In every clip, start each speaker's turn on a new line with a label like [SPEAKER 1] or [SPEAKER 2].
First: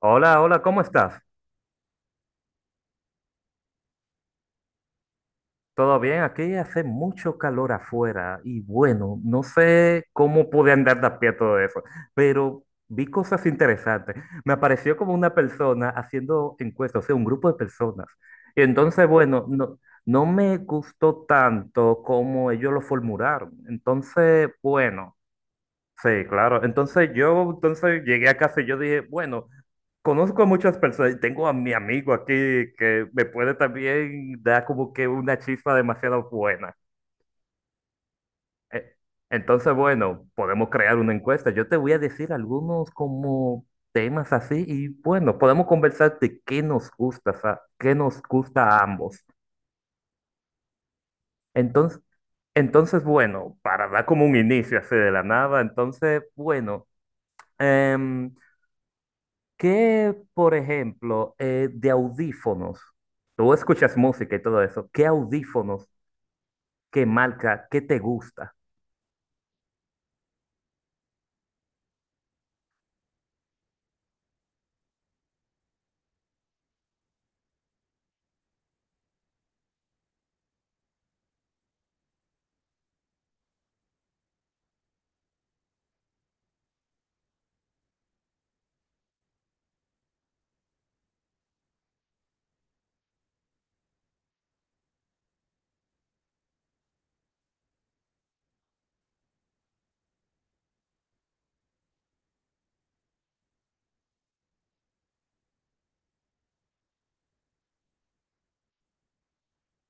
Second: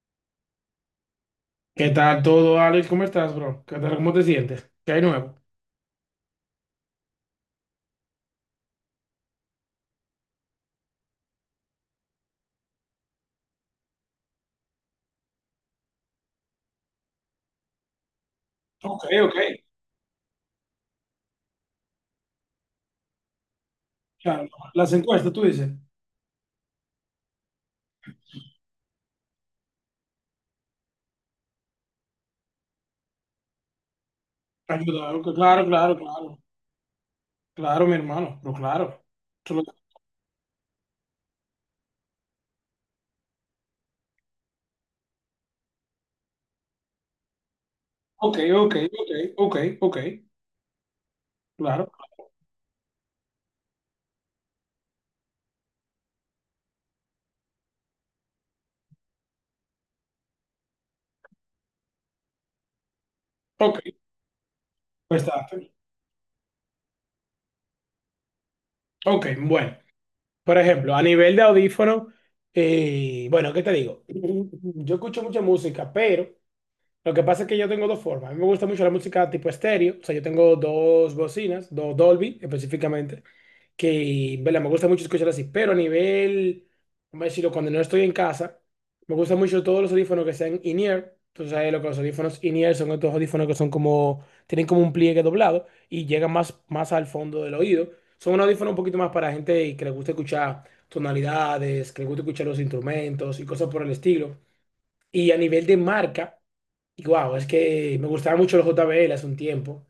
[SPEAKER 1] Hola, hola, ¿cómo estás?
[SPEAKER 2] ¿Qué tal todo, Alex? ¿Cómo estás, bro? ¿Qué tal? ¿Cómo te sientes? ¿Qué hay nuevo?
[SPEAKER 1] ¿Todo bien? Aquí hace mucho calor afuera y bueno, no sé cómo pude andar de a pie a todo eso, pero vi cosas interesantes. Me apareció como una persona haciendo encuestas, o sea, un grupo de personas. Y
[SPEAKER 2] Ok,
[SPEAKER 1] entonces,
[SPEAKER 2] ok.
[SPEAKER 1] bueno, no, no me gustó tanto como ellos lo formularon.
[SPEAKER 2] Claro,
[SPEAKER 1] Entonces,
[SPEAKER 2] las
[SPEAKER 1] bueno,
[SPEAKER 2] encuestas, tú dices.
[SPEAKER 1] sí, claro. Entonces yo, entonces llegué a casa y yo dije, bueno. Conozco a muchas personas y tengo a mi amigo aquí que me puede también dar como que
[SPEAKER 2] Ayuda, ok,
[SPEAKER 1] una
[SPEAKER 2] claro,
[SPEAKER 1] chispa
[SPEAKER 2] claro,
[SPEAKER 1] demasiado
[SPEAKER 2] claro.
[SPEAKER 1] buena.
[SPEAKER 2] Claro, mi hermano, pero
[SPEAKER 1] Eh,
[SPEAKER 2] claro. Solo-
[SPEAKER 1] Entonces, bueno, podemos crear una encuesta. Yo te voy a decir algunos como temas así y bueno, podemos conversar de qué nos gusta, qué nos
[SPEAKER 2] Ok,
[SPEAKER 1] gusta
[SPEAKER 2] ok,
[SPEAKER 1] a ambos.
[SPEAKER 2] ok, ok, ok. Claro,
[SPEAKER 1] Entonces, entonces, bueno, para dar como un inicio así de la nada, entonces, bueno, em, ¿Qué, por ejemplo, de audífonos? Tú
[SPEAKER 2] ok,
[SPEAKER 1] escuchas música y todo eso. ¿Qué
[SPEAKER 2] bastante.
[SPEAKER 1] audífonos, qué marca, qué te gusta?
[SPEAKER 2] Ok, bueno. Por ejemplo, a nivel de audífono, bueno, ¿qué te digo? Yo escucho mucha música, pero lo que pasa es que yo tengo dos formas. A mí me gusta mucho la música tipo estéreo, o sea, yo tengo dos bocinas, dos Dolby específicamente. Que, vela, me gusta mucho escuchar así, pero a nivel, vamos a decirlo, cuando no estoy en casa, me gustan mucho todos los audífonos que sean in-ear. Tú sabes lo que los audífonos in-ear son estos audífonos que son como, tienen como un pliegue doblado y llegan más, más al fondo del oído. Son unos audífonos un poquito más para gente que le gusta escuchar tonalidades, que le gusta escuchar los instrumentos y cosas por el estilo. Y a nivel de marca, y guau, es que me gustaban mucho los JBL hace un tiempo.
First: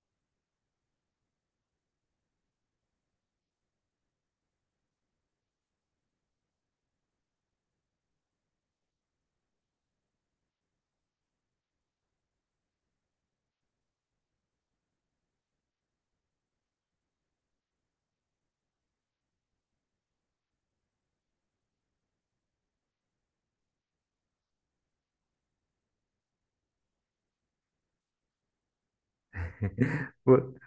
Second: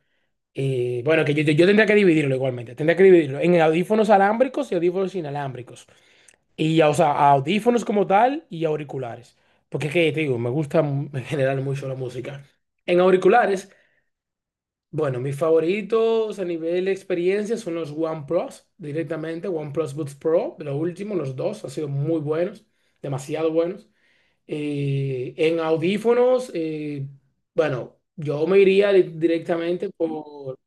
[SPEAKER 2] Bueno, que yo tendría que dividirlo igualmente. Tendría que dividirlo en audífonos alámbricos y audífonos inalámbricos. Y, o sea, audífonos como tal y auriculares. Porque es que, te digo, me gusta en general mucho la música. En auriculares, bueno, mis favoritos a nivel de experiencia son los OnePlus, directamente, OnePlus Buds Pro, de lo último, los dos, han sido muy buenos, demasiado buenos. En audífonos, bueno, yo me iría directamente
[SPEAKER 1] Bu-
[SPEAKER 2] por...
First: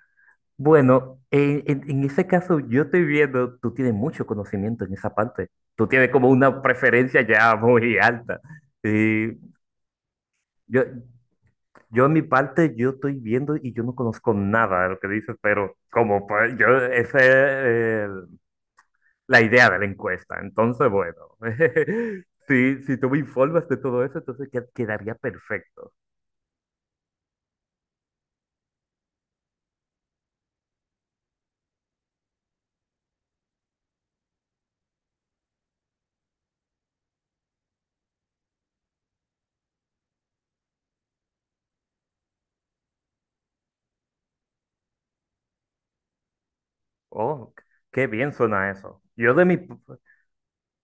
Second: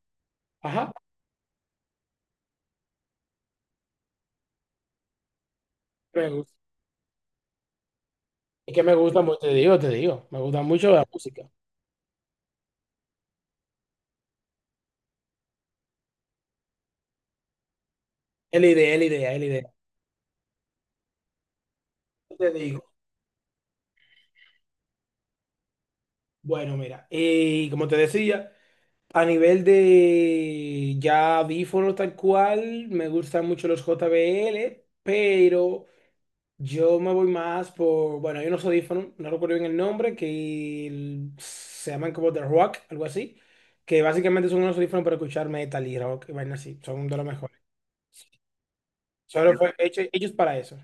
[SPEAKER 2] Ajá.
[SPEAKER 1] Bueno, en ese caso yo estoy viendo, tú tienes mucho conocimiento en esa parte. Tú tienes
[SPEAKER 2] Me
[SPEAKER 1] como
[SPEAKER 2] gusta.
[SPEAKER 1] una preferencia ya muy alta.
[SPEAKER 2] Es que me gusta
[SPEAKER 1] Y
[SPEAKER 2] mucho, te digo, me gusta
[SPEAKER 1] yo,
[SPEAKER 2] mucho la música.
[SPEAKER 1] yo en mi parte, yo estoy viendo y yo no conozco nada de lo que dices, pero como pues, yo, ese,
[SPEAKER 2] Es la idea, es la idea, es
[SPEAKER 1] la
[SPEAKER 2] la
[SPEAKER 1] idea
[SPEAKER 2] idea.
[SPEAKER 1] de la encuesta. Entonces, bueno,
[SPEAKER 2] Te
[SPEAKER 1] sí
[SPEAKER 2] digo.
[SPEAKER 1] si tú me informas de todo eso, entonces que quedaría perfecto.
[SPEAKER 2] Bueno, mira, y como te decía, a nivel de ya audífonos tal cual, me gustan mucho los JBL, pero yo me voy más por, bueno, hay unos audífonos, no recuerdo bien el nombre, que se llaman como The Rock, algo así, que básicamente son unos audífonos para escuchar metal y rock, y vainas así, son de los
[SPEAKER 1] Oh,
[SPEAKER 2] mejores.
[SPEAKER 1] qué bien suena eso. Yo de mi...
[SPEAKER 2] Solo fue hecho- hechos para eso.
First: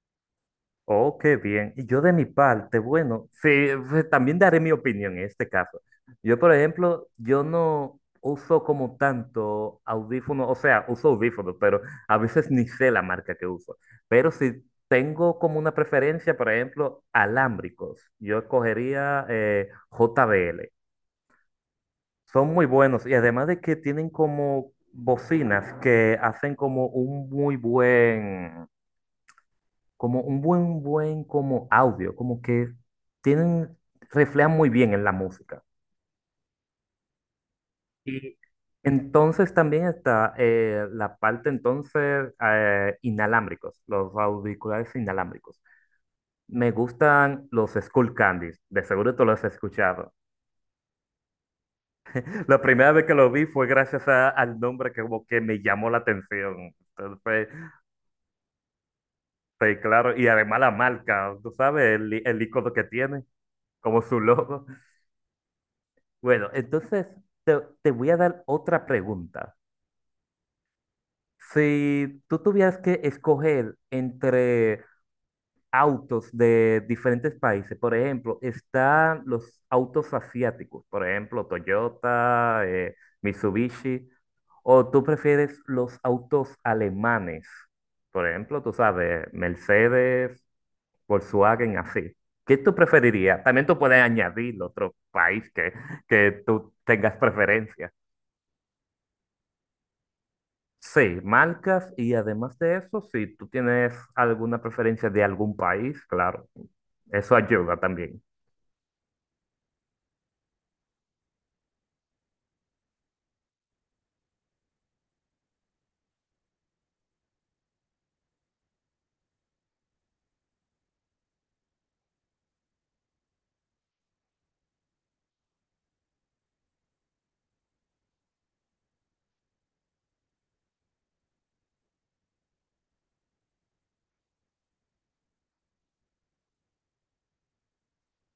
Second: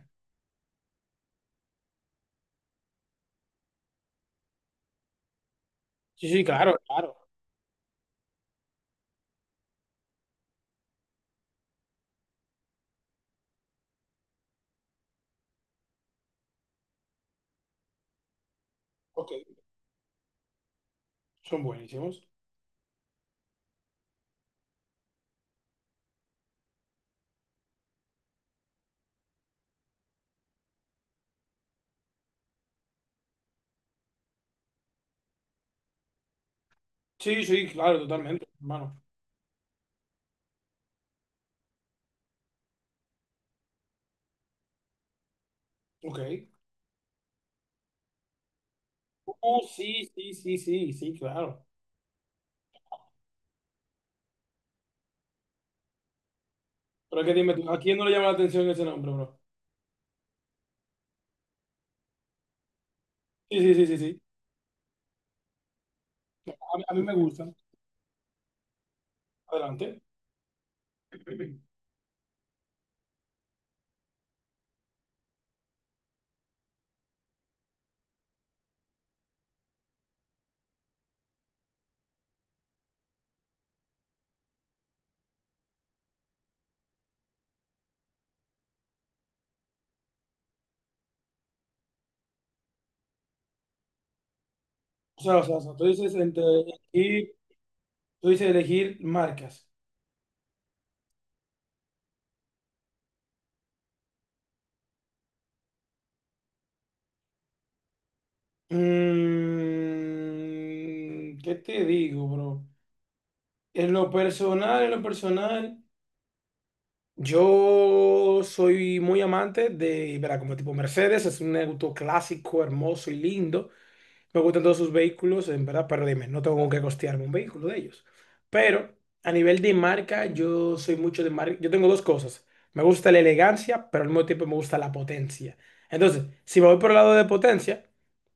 [SPEAKER 1] Oh, qué bien. Y yo de mi parte, bueno, sí, pues, también daré mi opinión en este caso.
[SPEAKER 2] Sí,
[SPEAKER 1] Yo,
[SPEAKER 2] sí,
[SPEAKER 1] por
[SPEAKER 2] claro,
[SPEAKER 1] ejemplo,
[SPEAKER 2] claro.
[SPEAKER 1] yo no uso como tanto audífonos, o sea, uso audífonos, pero a veces ni sé la marca que uso. Pero si tengo como una preferencia, por ejemplo, alámbricos, yo escogería
[SPEAKER 2] Ok.
[SPEAKER 1] JBL.
[SPEAKER 2] Son buenísimos.
[SPEAKER 1] Son muy buenos y además de que tienen como bocinas que hacen como un muy buen, como un buen, buen como audio, como que tienen, reflejan muy bien en la música.
[SPEAKER 2] Sí, sí, claro,
[SPEAKER 1] Y
[SPEAKER 2] totalmente, hermano.
[SPEAKER 1] entonces también está la parte entonces inalámbricos, los auriculares inalámbricos.
[SPEAKER 2] Ok.
[SPEAKER 1] Me gustan los Skull Candies, de seguro tú los has
[SPEAKER 2] Oh, sí,
[SPEAKER 1] escuchado.
[SPEAKER 2] sí, sí, sí, sí, claro.
[SPEAKER 1] La primera vez que lo vi fue gracias al nombre que como que me llamó la atención. Entonces,
[SPEAKER 2] Pero es que
[SPEAKER 1] fue
[SPEAKER 2] dime tú, ¿a quién no le llama la atención ese nombre, bro?
[SPEAKER 1] sí, claro, y además la marca, tú sabes, el icono que tiene,
[SPEAKER 2] Sí, sí, sí, sí,
[SPEAKER 1] como su
[SPEAKER 2] sí.
[SPEAKER 1] logo. Bueno,
[SPEAKER 2] A mí
[SPEAKER 1] entonces
[SPEAKER 2] me gustan.
[SPEAKER 1] te voy a dar otra pregunta.
[SPEAKER 2] Adelante.
[SPEAKER 1] Si tú tuvieras que escoger entre autos de diferentes países, por ejemplo, están los autos asiáticos, por ejemplo, Toyota, Mitsubishi, o tú prefieres los autos alemanes, por ejemplo, tú sabes, Mercedes, Volkswagen así. ¿Qué tú preferirías? También tú puedes añadir otro país
[SPEAKER 2] O sea, tú dices
[SPEAKER 1] que
[SPEAKER 2] entre
[SPEAKER 1] tú tengas
[SPEAKER 2] elegir,
[SPEAKER 1] preferencia.
[SPEAKER 2] tú dices elegir marcas.
[SPEAKER 1] Sí, marcas y además de eso, si tú tienes alguna preferencia de algún país, claro, eso ayuda también.
[SPEAKER 2] Mm, ¿qué te digo, bro? En lo personal, yo soy muy amante de, verá, como tipo Mercedes, es un auto clásico, hermoso y lindo. Me gustan todos sus vehículos, en verdad, pero dime, no tengo con qué costearme un vehículo de ellos. Pero a nivel de marca, yo soy mucho de marca. Yo tengo dos cosas. Me gusta la elegancia, pero al mismo tiempo me gusta la potencia. Entonces, si me voy por el lado de potencia,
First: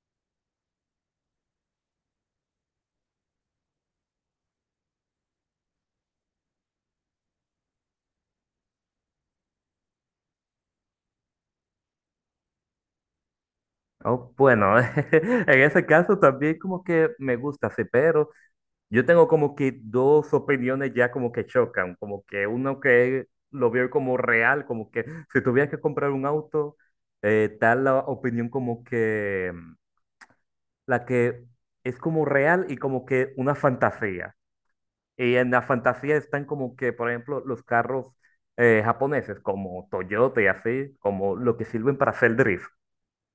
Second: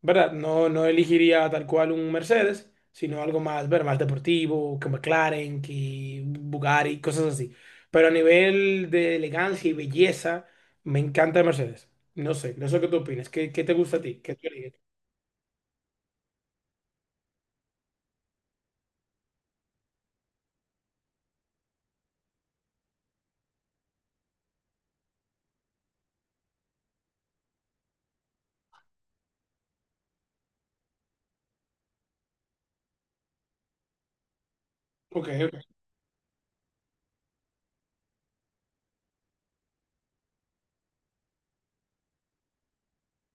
[SPEAKER 2] ¿verdad? No, no elegiría tal cual un Mercedes, sino algo más, ver, más deportivo, que McLaren, que Bugatti, cosas así. Pero a nivel de elegancia y belleza, me encanta Mercedes. No sé qué tú opinas. ¿Qué, qué te gusta a ti?
[SPEAKER 1] Oh,
[SPEAKER 2] ¿Qué tú eliges?
[SPEAKER 1] bueno, en ese caso también como que me gusta, sí, pero yo tengo como que dos opiniones ya como que chocan, como que uno que lo veo como real, como que si tuviera que comprar un auto, tal la opinión como que la que es como real y como que una fantasía.
[SPEAKER 2] Ok,
[SPEAKER 1] Y en la fantasía están como que, por ejemplo, los carros japoneses como Toyota y así, como lo que sirven para hacer drift.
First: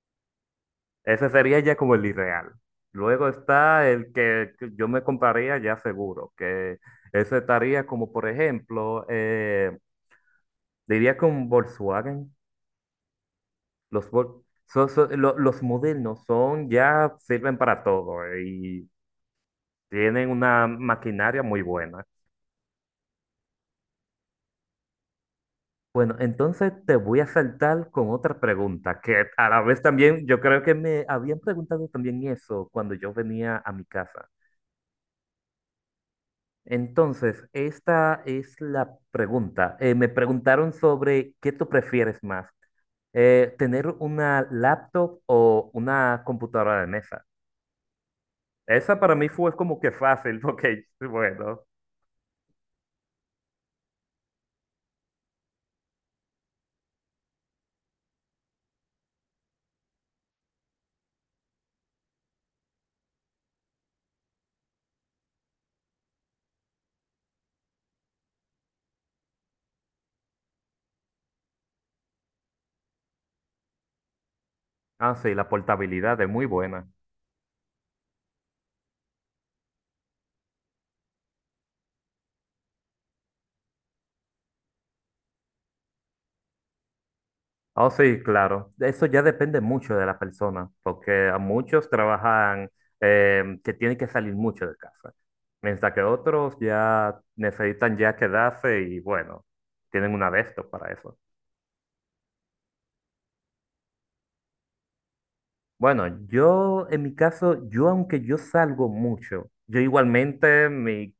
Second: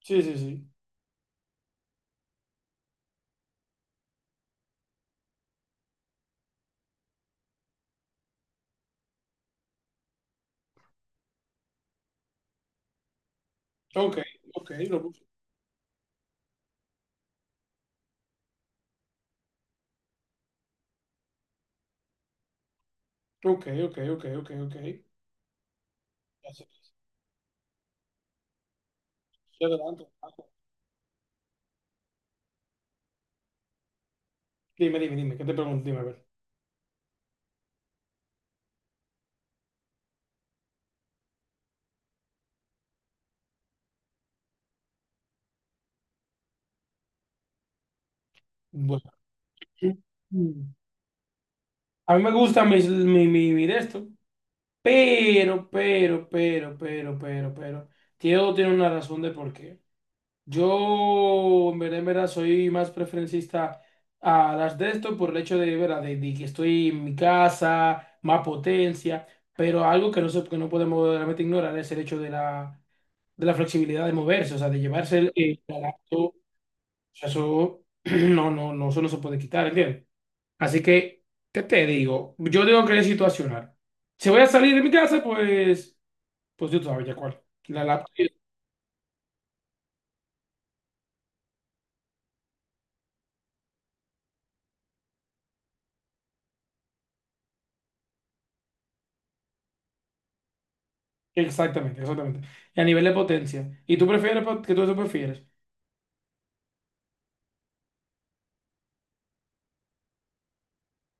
[SPEAKER 2] sí, sí, sí.
[SPEAKER 1] Ese sería ya como el irreal. Luego está el que yo me compraría ya seguro, que ese estaría como, por ejemplo, diría con Volkswagen. Los,
[SPEAKER 2] Ok, ok, lo puse.
[SPEAKER 1] Los modernos son, ya sirven para todo y tienen una maquinaria muy buena.
[SPEAKER 2] Ok, ok, ok, ok, ok.
[SPEAKER 1] Bueno,
[SPEAKER 2] Así
[SPEAKER 1] entonces te voy a saltar con otra pregunta, que a la
[SPEAKER 2] que
[SPEAKER 1] vez
[SPEAKER 2] adelante.
[SPEAKER 1] también yo creo que me habían preguntado también eso cuando yo venía a mi casa.
[SPEAKER 2] Dime, ¿qué te pregunto? Dime, a ver.
[SPEAKER 1] Entonces, esta es la pregunta. Me preguntaron sobre qué tú prefieres más, tener una laptop o una computadora de mesa. Esa
[SPEAKER 2] Bueno.
[SPEAKER 1] para mí fue como que fácil,
[SPEAKER 2] Mm.
[SPEAKER 1] porque, bueno,
[SPEAKER 2] A mí me gusta mi de esto, pero. Todo tiene una razón de por qué. Yo, en verdad, soy más preferencista a las de esto por el hecho de, ¿verdad? De que estoy en mi casa, más potencia, pero algo que que no podemos realmente ignorar es el hecho de de la flexibilidad de moverse, o sea, de
[SPEAKER 1] ah,
[SPEAKER 2] llevarse
[SPEAKER 1] sí, la
[SPEAKER 2] el aparato,
[SPEAKER 1] portabilidad es
[SPEAKER 2] o
[SPEAKER 1] muy buena.
[SPEAKER 2] sea, eso no, eso no se puede quitar, ¿entiendes? Así que, ¿qué te digo? Yo digo que es situacional. Si voy a salir de mi casa, pues, pues yo sabía cuál. La
[SPEAKER 1] Ah,
[SPEAKER 2] laptop.
[SPEAKER 1] sí, claro. Eso ya depende mucho de la persona, porque a muchos trabajan que tienen que salir mucho de casa, mientras que otros ya necesitan ya quedarse y, bueno, tienen una de estos para eso.
[SPEAKER 2] Exactamente, exactamente. Y a nivel de potencia. ¿Y tú prefieres, que tú eso prefieres?
[SPEAKER 1] Bueno, yo en mi caso, yo aunque yo salgo mucho, yo igualmente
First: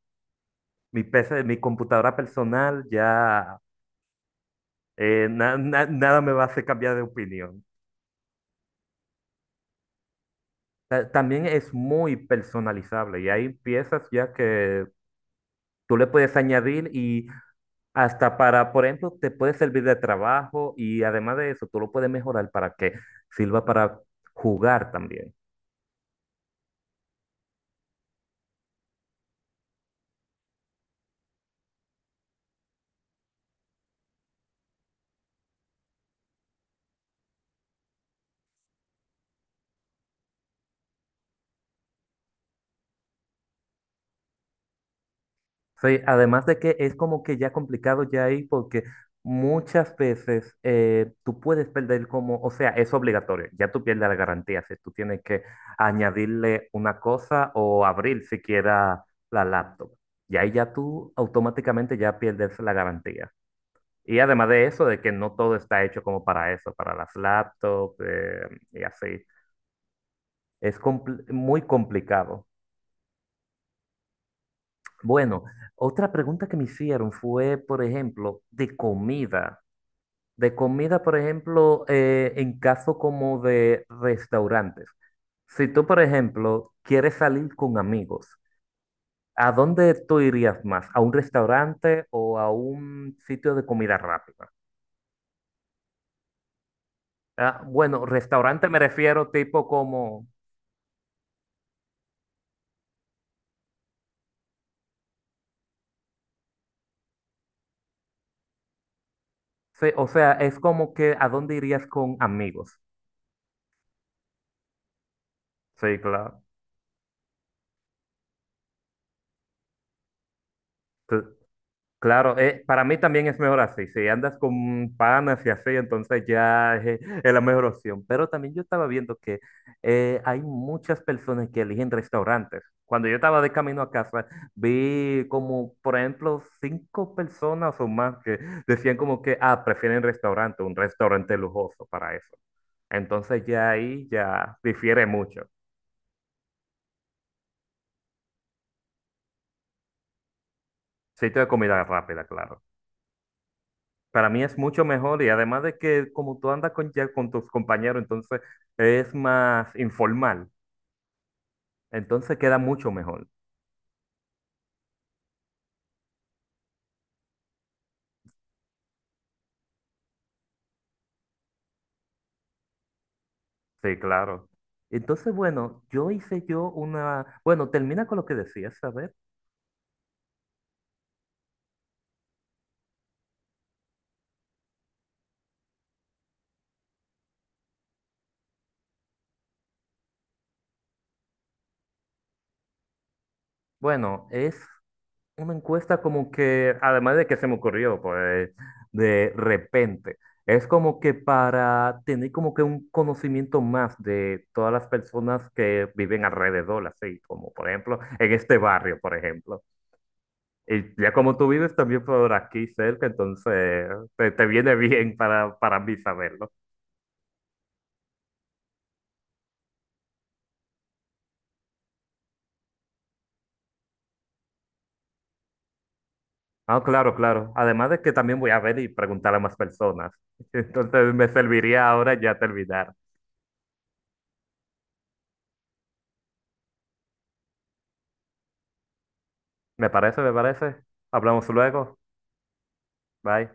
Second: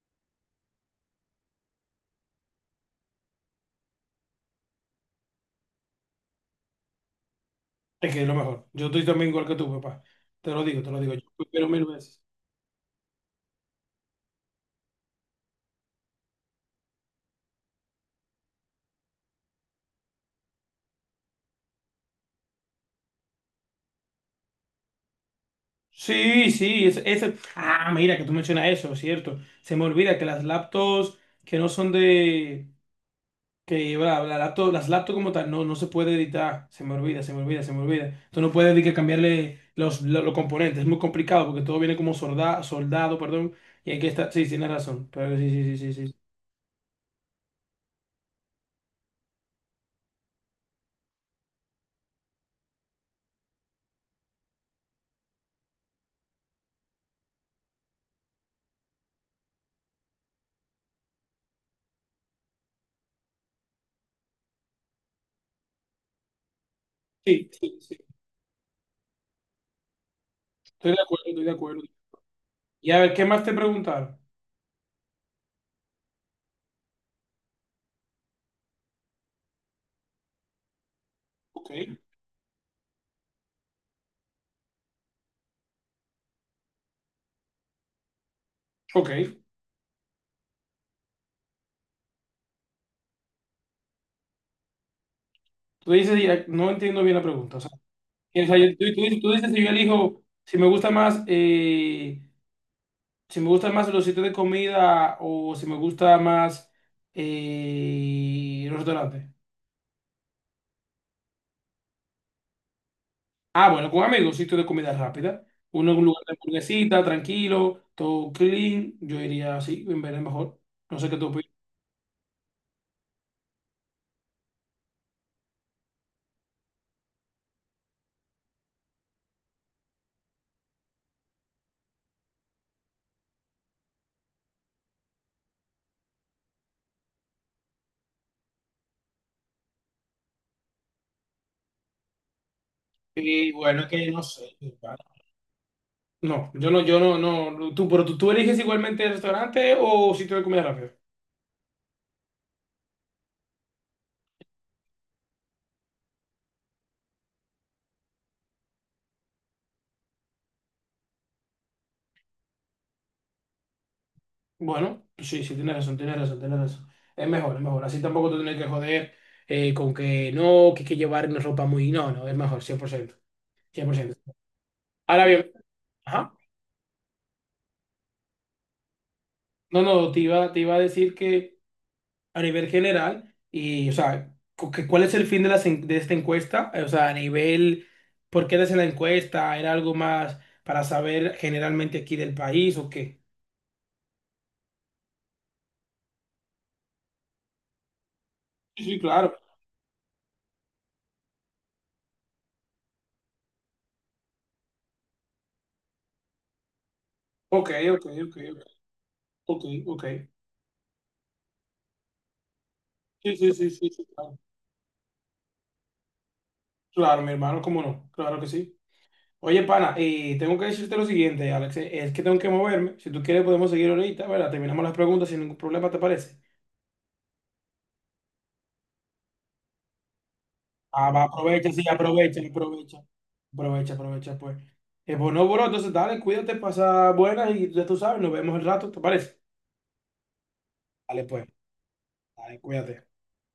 [SPEAKER 1] mi PC, mi computadora personal ya nada me va a hacer cambiar de opinión.
[SPEAKER 2] Es que es lo mejor. Yo estoy también igual que tú, papá. Te lo digo. Yo
[SPEAKER 1] También
[SPEAKER 2] prefiero
[SPEAKER 1] es
[SPEAKER 2] mil
[SPEAKER 1] muy
[SPEAKER 2] veces.
[SPEAKER 1] personalizable y hay piezas ya que tú le puedes añadir y hasta para, por ejemplo, te puede servir de trabajo y además de eso, tú lo puedes mejorar para que sirva para jugar también.
[SPEAKER 2] Sí, sí, ese- Ah, mira, que tú mencionas eso, ¿cierto? Se me olvida que las laptops que no son de... Que bla, bla, las laptops como tal no, no se puede editar. Se me olvida. Tú no puedes ni que cambiarle los componentes. Es muy complicado porque todo viene como soldado, perdón. Y hay que estar... Sí, tienes razón. Pero sí, sí, sí,
[SPEAKER 1] Sí,
[SPEAKER 2] sí, sí.
[SPEAKER 1] además de que es como que ya complicado ya ahí porque muchas veces tú puedes perder como, o sea, es obligatorio, ya tú pierdes la garantía si tú tienes que añadirle una cosa o abrir siquiera la laptop. Y ahí ya tú automáticamente ya pierdes la garantía. Y además de eso, de que no todo está hecho como para eso, para las
[SPEAKER 2] Sí, sí,
[SPEAKER 1] laptops y así. Es
[SPEAKER 2] estoy de acuerdo, estoy de
[SPEAKER 1] muy
[SPEAKER 2] acuerdo.
[SPEAKER 1] complicado.
[SPEAKER 2] Y a ver, ¿qué más te preguntaron?
[SPEAKER 1] Bueno, otra pregunta que me hicieron fue, por ejemplo, de comida. De comida, por
[SPEAKER 2] Ok,
[SPEAKER 1] ejemplo, en caso como de restaurantes. Si tú, por ejemplo, quieres salir con amigos,
[SPEAKER 2] ok.
[SPEAKER 1] ¿a dónde tú irías más? ¿A un restaurante o a un sitio de comida rápida?
[SPEAKER 2] Tú dices, ya- no entiendo bien la pregunta. O
[SPEAKER 1] Ah,
[SPEAKER 2] sea,
[SPEAKER 1] bueno,
[SPEAKER 2] que, o sea,
[SPEAKER 1] restaurante
[SPEAKER 2] yo-
[SPEAKER 1] me
[SPEAKER 2] tú,
[SPEAKER 1] refiero
[SPEAKER 2] tú dices si
[SPEAKER 1] tipo
[SPEAKER 2] yo elijo,
[SPEAKER 1] como,
[SPEAKER 2] si me gusta más, si me gustan más los sitios de comida o si me gusta más los restaurantes.
[SPEAKER 1] sí, o sea, es como que ¿a dónde irías con amigos?
[SPEAKER 2] Ah, bueno, con amigos, sitios de comida rápida. Uno
[SPEAKER 1] Sí,
[SPEAKER 2] en un lugar de
[SPEAKER 1] claro.
[SPEAKER 2] hamburguesita, tranquilo, todo clean. Yo iría así, en vez de mejor. No sé
[SPEAKER 1] Sí.
[SPEAKER 2] qué tú opinas.
[SPEAKER 1] Claro, para mí también es mejor así. Si andas con panas y así, entonces ya es la mejor opción. Pero también yo estaba viendo que hay muchas personas que eligen restaurantes. Cuando yo estaba de camino a casa, vi como, por ejemplo, 5 personas o más que decían como que, ah, prefieren restaurante, un restaurante lujoso para eso. Entonces
[SPEAKER 2] Y
[SPEAKER 1] ya
[SPEAKER 2] bueno, es
[SPEAKER 1] ahí
[SPEAKER 2] que no sé.
[SPEAKER 1] ya difiere mucho.
[SPEAKER 2] No, yo no, yo no, No. Pero tú, tú eliges igualmente el restaurante o sitio de comida rápida.
[SPEAKER 1] Sitio de comida rápida, claro. Para mí es mucho mejor y además de que como tú andas con, ya con tus compañeros, entonces es más informal, entonces queda mucho mejor.
[SPEAKER 2] Bueno, sí, sí, tienes razón. Es mejor, es mejor. Así tampoco te tienes que joder con que no, que hay que llevar una ropa muy. No, no, es mejor, cien por
[SPEAKER 1] Sí,
[SPEAKER 2] ciento.
[SPEAKER 1] claro.
[SPEAKER 2] Ahora
[SPEAKER 1] Entonces,
[SPEAKER 2] bien,
[SPEAKER 1] bueno, yo
[SPEAKER 2] ajá.
[SPEAKER 1] hice yo una, bueno, termina con lo que decías, a ver.
[SPEAKER 2] No, te iba a decir que a nivel general, o sea, ¿cuál es el fin de, de esta encuesta? O sea, a nivel. ¿Por qué eres en la encuesta? ¿Era algo más para saber generalmente aquí del país o qué?
[SPEAKER 1] Bueno, es una encuesta como que, además de que se me ocurrió, pues,
[SPEAKER 2] Sí,
[SPEAKER 1] de
[SPEAKER 2] claro.
[SPEAKER 1] repente, es como que para tener como que un conocimiento más de todas las personas que viven alrededor, así como, por
[SPEAKER 2] Ok,
[SPEAKER 1] ejemplo,
[SPEAKER 2] ok,
[SPEAKER 1] en
[SPEAKER 2] ok,
[SPEAKER 1] este barrio, por ejemplo.
[SPEAKER 2] ok, ok.
[SPEAKER 1] Y ya como tú vives también por aquí cerca,
[SPEAKER 2] Sí, sí, sí,
[SPEAKER 1] entonces
[SPEAKER 2] sí, sí, claro.
[SPEAKER 1] te viene bien para mí saberlo.
[SPEAKER 2] Claro, mi hermano, cómo no, claro que sí. Oye, pana, tengo que decirte lo siguiente, Alex, es que tengo que moverme. Si tú quieres podemos seguir ahorita, ¿verdad? Terminamos las preguntas sin ningún problema, ¿te parece?
[SPEAKER 1] Ah, claro, claro. Además de que también voy a ver y preguntar a más personas.
[SPEAKER 2] Ah,
[SPEAKER 1] Entonces
[SPEAKER 2] va,
[SPEAKER 1] me
[SPEAKER 2] aprovecha, sí,
[SPEAKER 1] serviría ahora ya terminar.
[SPEAKER 2] aprovecha. Aprovecha, pues. Pues no, bro, entonces dale, cuídate, pasa buenas y ya tú sabes, nos vemos el rato, ¿te parece?
[SPEAKER 1] ¿Me parece? ¿Me parece?
[SPEAKER 2] Dale, pues,
[SPEAKER 1] Hablamos luego.
[SPEAKER 2] dale, cuídate.
[SPEAKER 1] Bye.